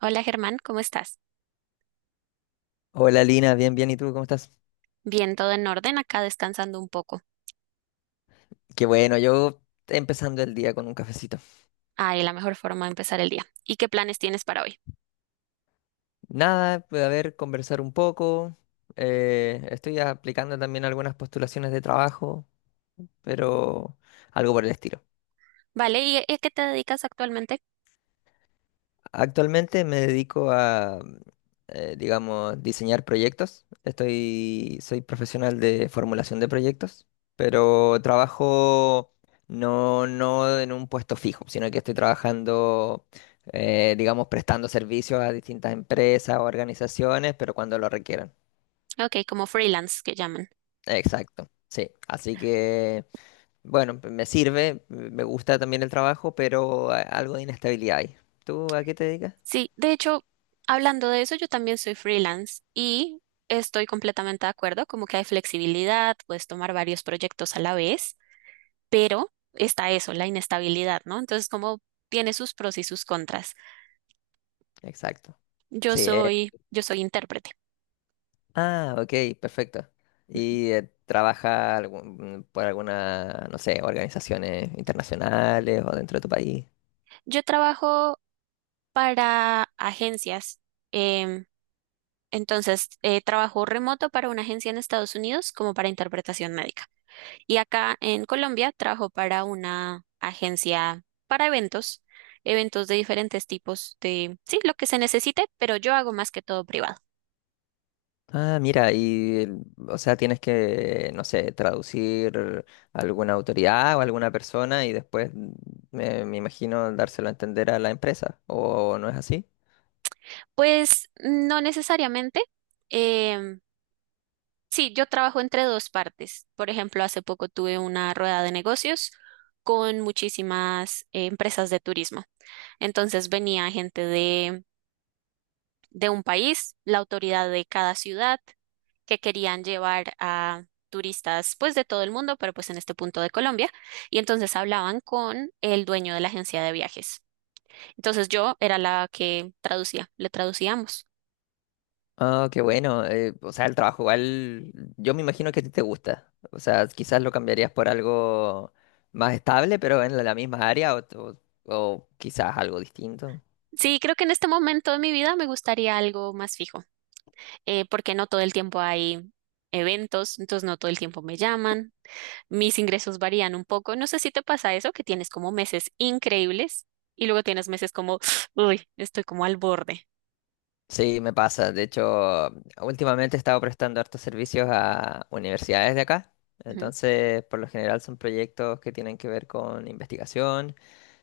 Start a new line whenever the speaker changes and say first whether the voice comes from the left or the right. right: Hola Germán, ¿cómo estás?
left: Hola Lina, bien, bien, ¿y tú cómo estás?
right: Bien, todo en orden, acá descansando un poco.
left: Qué bueno, yo empezando el día con un cafecito.
right: Ahí la mejor forma de empezar el día. ¿Y qué planes tienes para hoy?
left: Nada, pues, a ver, conversar un poco. Estoy aplicando también algunas postulaciones de trabajo, pero algo por el estilo.
right: Vale, ¿y a qué te dedicas actualmente?
left: Actualmente me dedico a, digamos, diseñar proyectos. Soy profesional de formulación de proyectos, pero trabajo no, no en un puesto fijo, sino que estoy trabajando, digamos, prestando servicios a distintas empresas o organizaciones, pero cuando lo requieran.
right: Ok, como freelance que llaman.
left: Exacto, sí. Así que, bueno, me sirve, me gusta también el trabajo, pero algo de inestabilidad hay. ¿Tú a qué te dedicas?
right: Sí, de hecho, hablando de eso, yo también soy freelance y estoy completamente de acuerdo, como que hay flexibilidad, puedes tomar varios proyectos a la vez, pero está eso, la inestabilidad, ¿no? Entonces, como tiene sus pros y sus contras.
left: Exacto.
right: Yo
left: Sí,
right: soy, yo soy intérprete.
left: ah, ok, perfecto. ¿Y trabaja por alguna, no sé, organizaciones internacionales o dentro de tu país?
right: Yo trabajo para agencias. Em, entonces, trabajo remoto para una agencia en Estados Unidos como para interpretación médica. Y acá en Colombia trabajo para una agencia para eventos, eventos de diferentes tipos de, sí, lo que se necesite, pero yo hago más que todo privado.
left: Ah, mira, o sea, tienes que, no sé, traducir a alguna autoridad o alguna persona y después, me, me imagino, dárselo a entender a la empresa, ¿o no es así?
right: Pues no necesariamente. em, sí, yo trabajo entre dos partes. Por ejemplo, hace poco tuve una rueda de negocios con muchísimas empresas de turismo. Entonces venía gente de un país, la autoridad de cada ciudad, que querían llevar a turistas pues de todo el mundo, pero pues en este punto de Colombia, y entonces hablaban con el dueño de la agencia de viajes. Entonces yo era la que traducía, le traducíamos.
left: Oh, qué bueno. O sea, el trabajo igual, yo me imagino que a ti te gusta. O sea, quizás lo cambiarías por algo más estable, pero en la misma área o quizás algo distinto.
right: Sí, creo que en este momento de mi vida me gustaría algo más fijo, porque no todo el tiempo hay eventos, entonces no todo el tiempo me llaman, mis ingresos varían un poco. No sé si te pasa eso, que tienes como meses increíbles y luego tienes meses como, uy, estoy como al borde.
left: Sí, me pasa. De hecho, últimamente he estado prestando hartos servicios a universidades de acá.
right: Ujú.
left: Entonces, por lo general son proyectos que tienen que ver con investigación.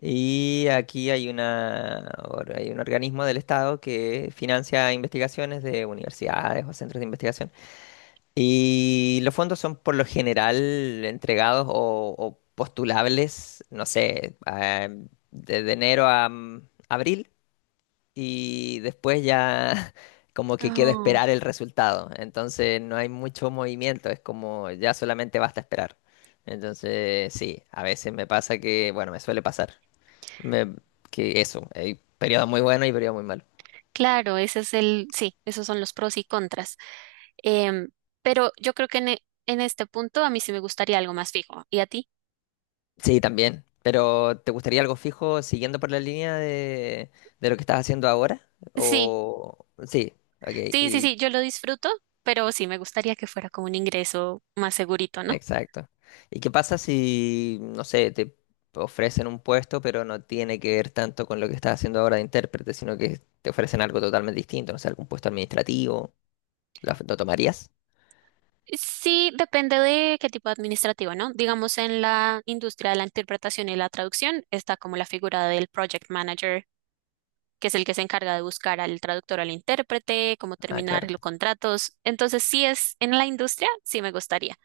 left: Y aquí hay hay un organismo del Estado que financia investigaciones de universidades o centros de investigación. Y los fondos son por lo general entregados o postulables, no sé, desde enero a abril y después ya como que queda
right: Oh,
left: esperar el resultado. Entonces no hay mucho movimiento, es como ya solamente basta esperar. Entonces sí, a veces me pasa que, bueno, me suele pasar me- que eso, hay periodos muy buenos y periodos muy malos.
right: claro, ese es sí, esos son los pros y contras. Em, pero yo creo que en este punto a mí sí me gustaría algo más fijo. ¿Y a ti?
left: Sí, también. Pero ¿te gustaría algo fijo siguiendo por la línea de lo que estás haciendo ahora?
right: Sí,
left: O sí, ok,
right: sí, sí,
left: y
right: sí, yo lo disfruto, pero sí me gustaría que fuera como un ingreso más segurito, ¿no?
left: exacto. ¿Y qué pasa si, no sé, te ofrecen un puesto, pero no tiene que ver tanto con lo que estás haciendo ahora de intérprete, sino que te ofrecen algo totalmente distinto, no sé, algún puesto administrativo? Lo tomarías?
right: Sí, depende de qué tipo de administrativo, ¿no? Digamos, en la industria de la interpretación y la traducción está como la figura del project manager, que es el que se encarga de buscar al traductor, al intérprete, cómo
left: Ah,
right: terminar
left: claro.
right: los contratos. Entonces, si es en la industria, sí me gustaría.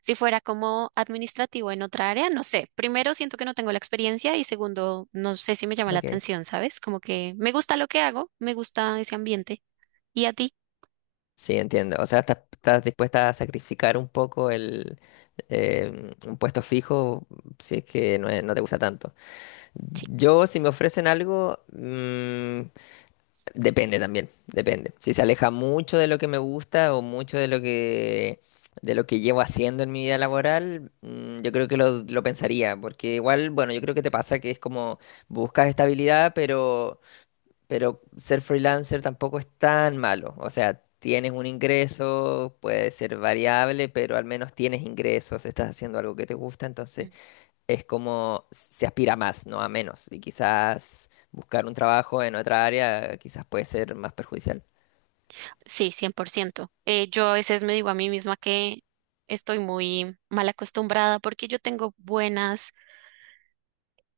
right: Si fuera como administrativo en otra área, no sé. Primero, siento que no tengo la experiencia y segundo, no sé si me llama la
left: Ok.
right: atención, ¿sabes? Como que me gusta lo que hago, me gusta ese ambiente. ¿Y a ti?
left: Sí, entiendo. O sea, estás, estás dispuesta a sacrificar un poco el, un puesto fijo si es que no te gusta tanto. Yo, si me ofrecen algo, depende también, depende. Si se aleja mucho de lo que me gusta o mucho de lo que llevo haciendo en mi vida laboral, yo creo que lo pensaría, porque igual, bueno, yo creo que te pasa que es como buscas estabilidad, pero ser freelancer tampoco es tan malo. O sea, tienes un ingreso, puede ser variable, pero al menos tienes ingresos, estás haciendo algo que te gusta, entonces es como se aspira a más, no a menos. Y quizás buscar un trabajo en otra área quizás puede ser más perjudicial.
right: Sí, 100%. Yo a veces me digo a mí misma que estoy muy mal acostumbrada porque yo tengo buenas,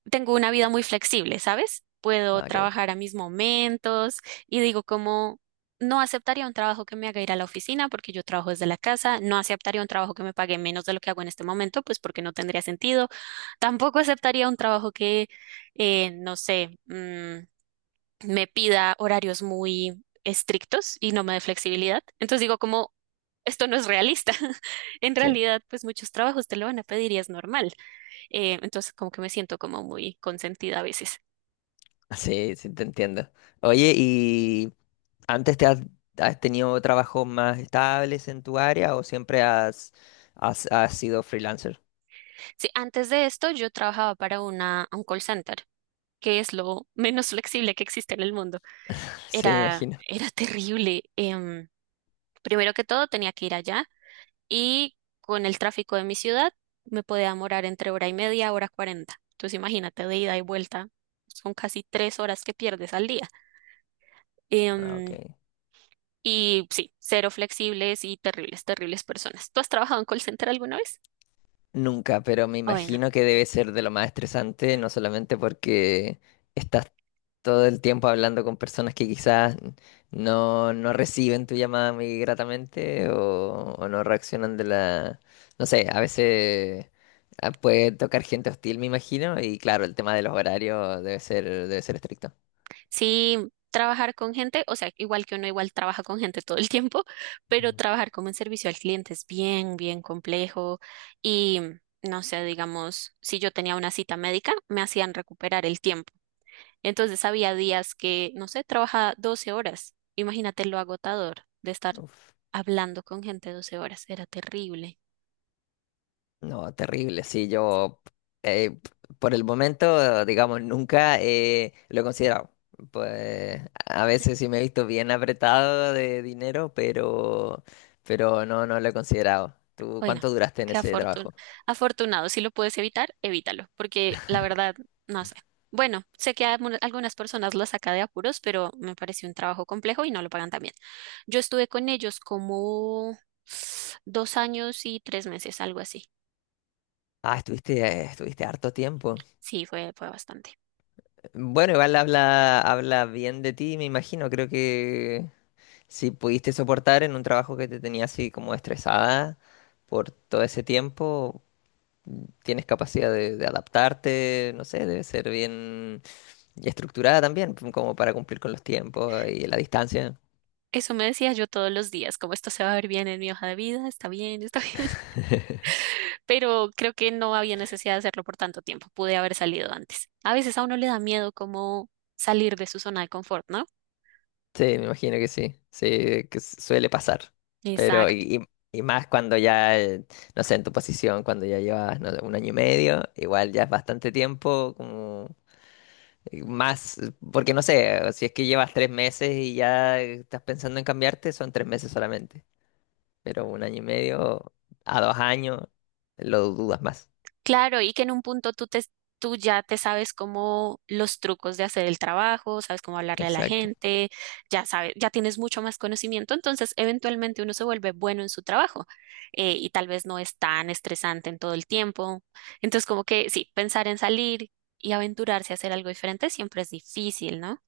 right: tengo una vida muy flexible, ¿sabes? Puedo
left: Ah, ok,
right: trabajar a mis momentos y digo como no aceptaría un trabajo que me haga ir a la oficina porque yo trabajo desde la casa, no aceptaría un trabajo que me pague menos de lo que hago en este momento, pues porque no tendría sentido. Tampoco aceptaría un trabajo que, no sé, me pida horarios muy estrictos y no me dé flexibilidad. Entonces digo como esto no es realista. En
left: sí,
right: realidad, pues muchos trabajos te lo van a pedir y es normal. Entonces, como que me siento como muy consentida a veces.
left: sí, sí, te entiendo. Oye, ¿y antes te has, has tenido trabajos más estables en tu área o siempre has, has sido freelancer?
right: Sí, antes de esto yo trabajaba para un call center, que es lo menos flexible que existe en el mundo.
left: Sí, me
right: Era,
left: imagino.
right: era terrible. Primero que todo, tenía que ir allá y con el tráfico de mi ciudad me podía demorar entre hora y media, hora cuarenta. Entonces, imagínate de ida y vuelta. Son casi tres horas que pierdes al día.
left: Ah, ok.
right: Em, Y sí, cero flexibles y terribles, terribles personas. ¿Tú has trabajado en call center alguna vez?
left: Nunca, pero me
right: Bueno,
left: imagino que debe ser de lo más estresante, no solamente porque estás todo el tiempo hablando con personas que quizás no, no reciben tu llamada muy gratamente o no reaccionan de la... No sé, a veces puede tocar gente hostil, me imagino, y claro, el tema de los horarios debe ser estricto.
right: sí, trabajar con gente, o sea, igual que uno igual trabaja con gente todo el tiempo, pero
left: Mm.
right: trabajar como en servicio al cliente es bien, bien complejo y no sé, digamos, si yo tenía una cita médica, me hacían recuperar el tiempo. Entonces había días que, no sé, trabajaba 12 horas. Imagínate lo agotador de estar
left: Uf.
right: hablando con gente 12 horas, era terrible.
left: No, terrible, sí, yo eh, por el momento, digamos, nunca lo he considerado. Pues a veces sí me he visto bien apretado de dinero, pero no, no lo he considerado. ¿Tú
right: Bueno,
left: cuánto duraste en
right: qué
left: ese
right: afortun-
left: trabajo?
right: afortunado. Si lo puedes evitar, evítalo, porque la verdad, no sé. Bueno, sé que a algunas personas las saca de apuros, pero me pareció un trabajo complejo y no lo pagan tan bien. Yo estuve con ellos como dos años y tres meses, algo así.
left: Ah, estuviste, estuviste harto tiempo.
right: Sí, fue bastante.
left: Bueno, igual habla, habla bien de ti, me imagino. Creo que si pudiste soportar en un trabajo que te tenía así como estresada por todo ese tiempo, tienes capacidad de adaptarte, no sé, debe ser bien estructurada también, como para cumplir con los tiempos y la distancia.
right: Eso me decía yo todos los días, como esto se va a ver bien en mi hoja de vida, está bien, pero creo que no había necesidad de hacerlo por tanto tiempo, pude haber salido antes. A veces a uno le da miedo como salir de su zona de confort, ¿no?
left: Sí, me imagino que sí, sí, que suele pasar. Pero,
right: Exacto.
left: y más cuando ya, no sé, en tu posición, cuando ya llevas, no sé, 1 año y medio, igual ya es bastante tiempo, como más, porque no sé, si es que llevas 3 meses y ya estás pensando en cambiarte, son 3 meses solamente. Pero 1 año y medio a 2 años, lo dudas más.
right: Claro, y que en un punto tú ya te sabes cómo los trucos de hacer el trabajo, sabes cómo hablarle a la
left: Exacto.
right: gente, ya sabes, ya tienes mucho más conocimiento, entonces eventualmente uno se vuelve bueno en su trabajo y tal vez no es tan estresante en todo el tiempo. Entonces, como que sí, pensar en salir y aventurarse a hacer algo diferente siempre es difícil, ¿no?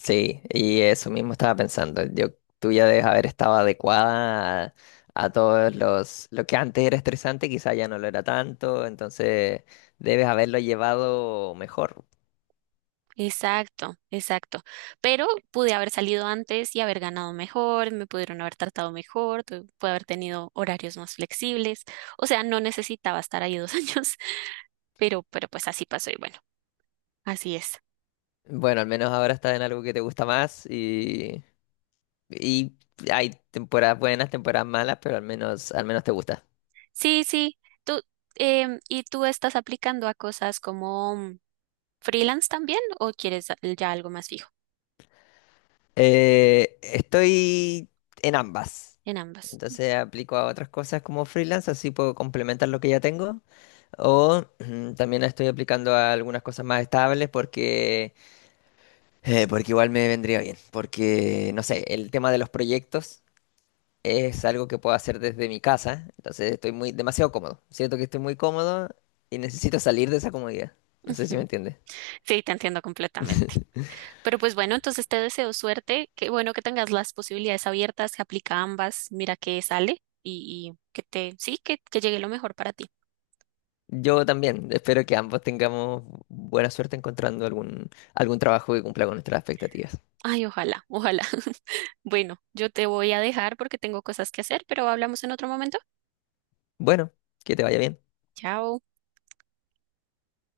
left: Sí, y eso mismo estaba pensando. Yo, tú ya debes haber estado adecuada a todos los... Lo que antes era estresante, quizá ya no lo era tanto, entonces debes haberlo llevado mejor.
right: Exacto, exacto. Pero pude haber salido antes y haber ganado mejor, me pudieron haber tratado mejor, pude haber tenido horarios más flexibles. O sea, no necesitaba estar ahí dos años, pero pues así pasó y bueno, así es.
left: Bueno, al menos ahora estás en algo que te gusta más y hay temporadas buenas, temporadas malas, pero al menos te gusta.
right: Sí, sí. Tú, ¿Y tú estás aplicando a cosas como freelance también o quieres ya algo más fijo?
left: Estoy en ambas.
right: En ambas.
left: Entonces aplico a otras cosas como freelance, así puedo complementar lo que ya tengo. O también estoy aplicando a algunas cosas más estables porque, porque igual me vendría bien. Porque, no sé, el tema de los proyectos es algo que puedo hacer desde mi casa. Entonces estoy muy, demasiado cómodo. Siento que estoy muy cómodo y necesito salir de esa comodidad. No sé si me
right: Ujú.
left: entiendes.
right: Sí, te entiendo completamente. Pero pues bueno, entonces te deseo suerte. Qué bueno que tengas las posibilidades abiertas, que aplica a ambas. Mira que sale y que te, sí, que llegue lo mejor para ti.
left: Yo también espero que ambos tengamos buena suerte encontrando algún, algún trabajo que cumpla con nuestras expectativas.
right: Ay, ojalá, ojalá. Bueno, yo te voy a dejar porque tengo cosas que hacer, pero hablamos en otro momento.
left: Bueno, que te vaya bien.
right: Chao.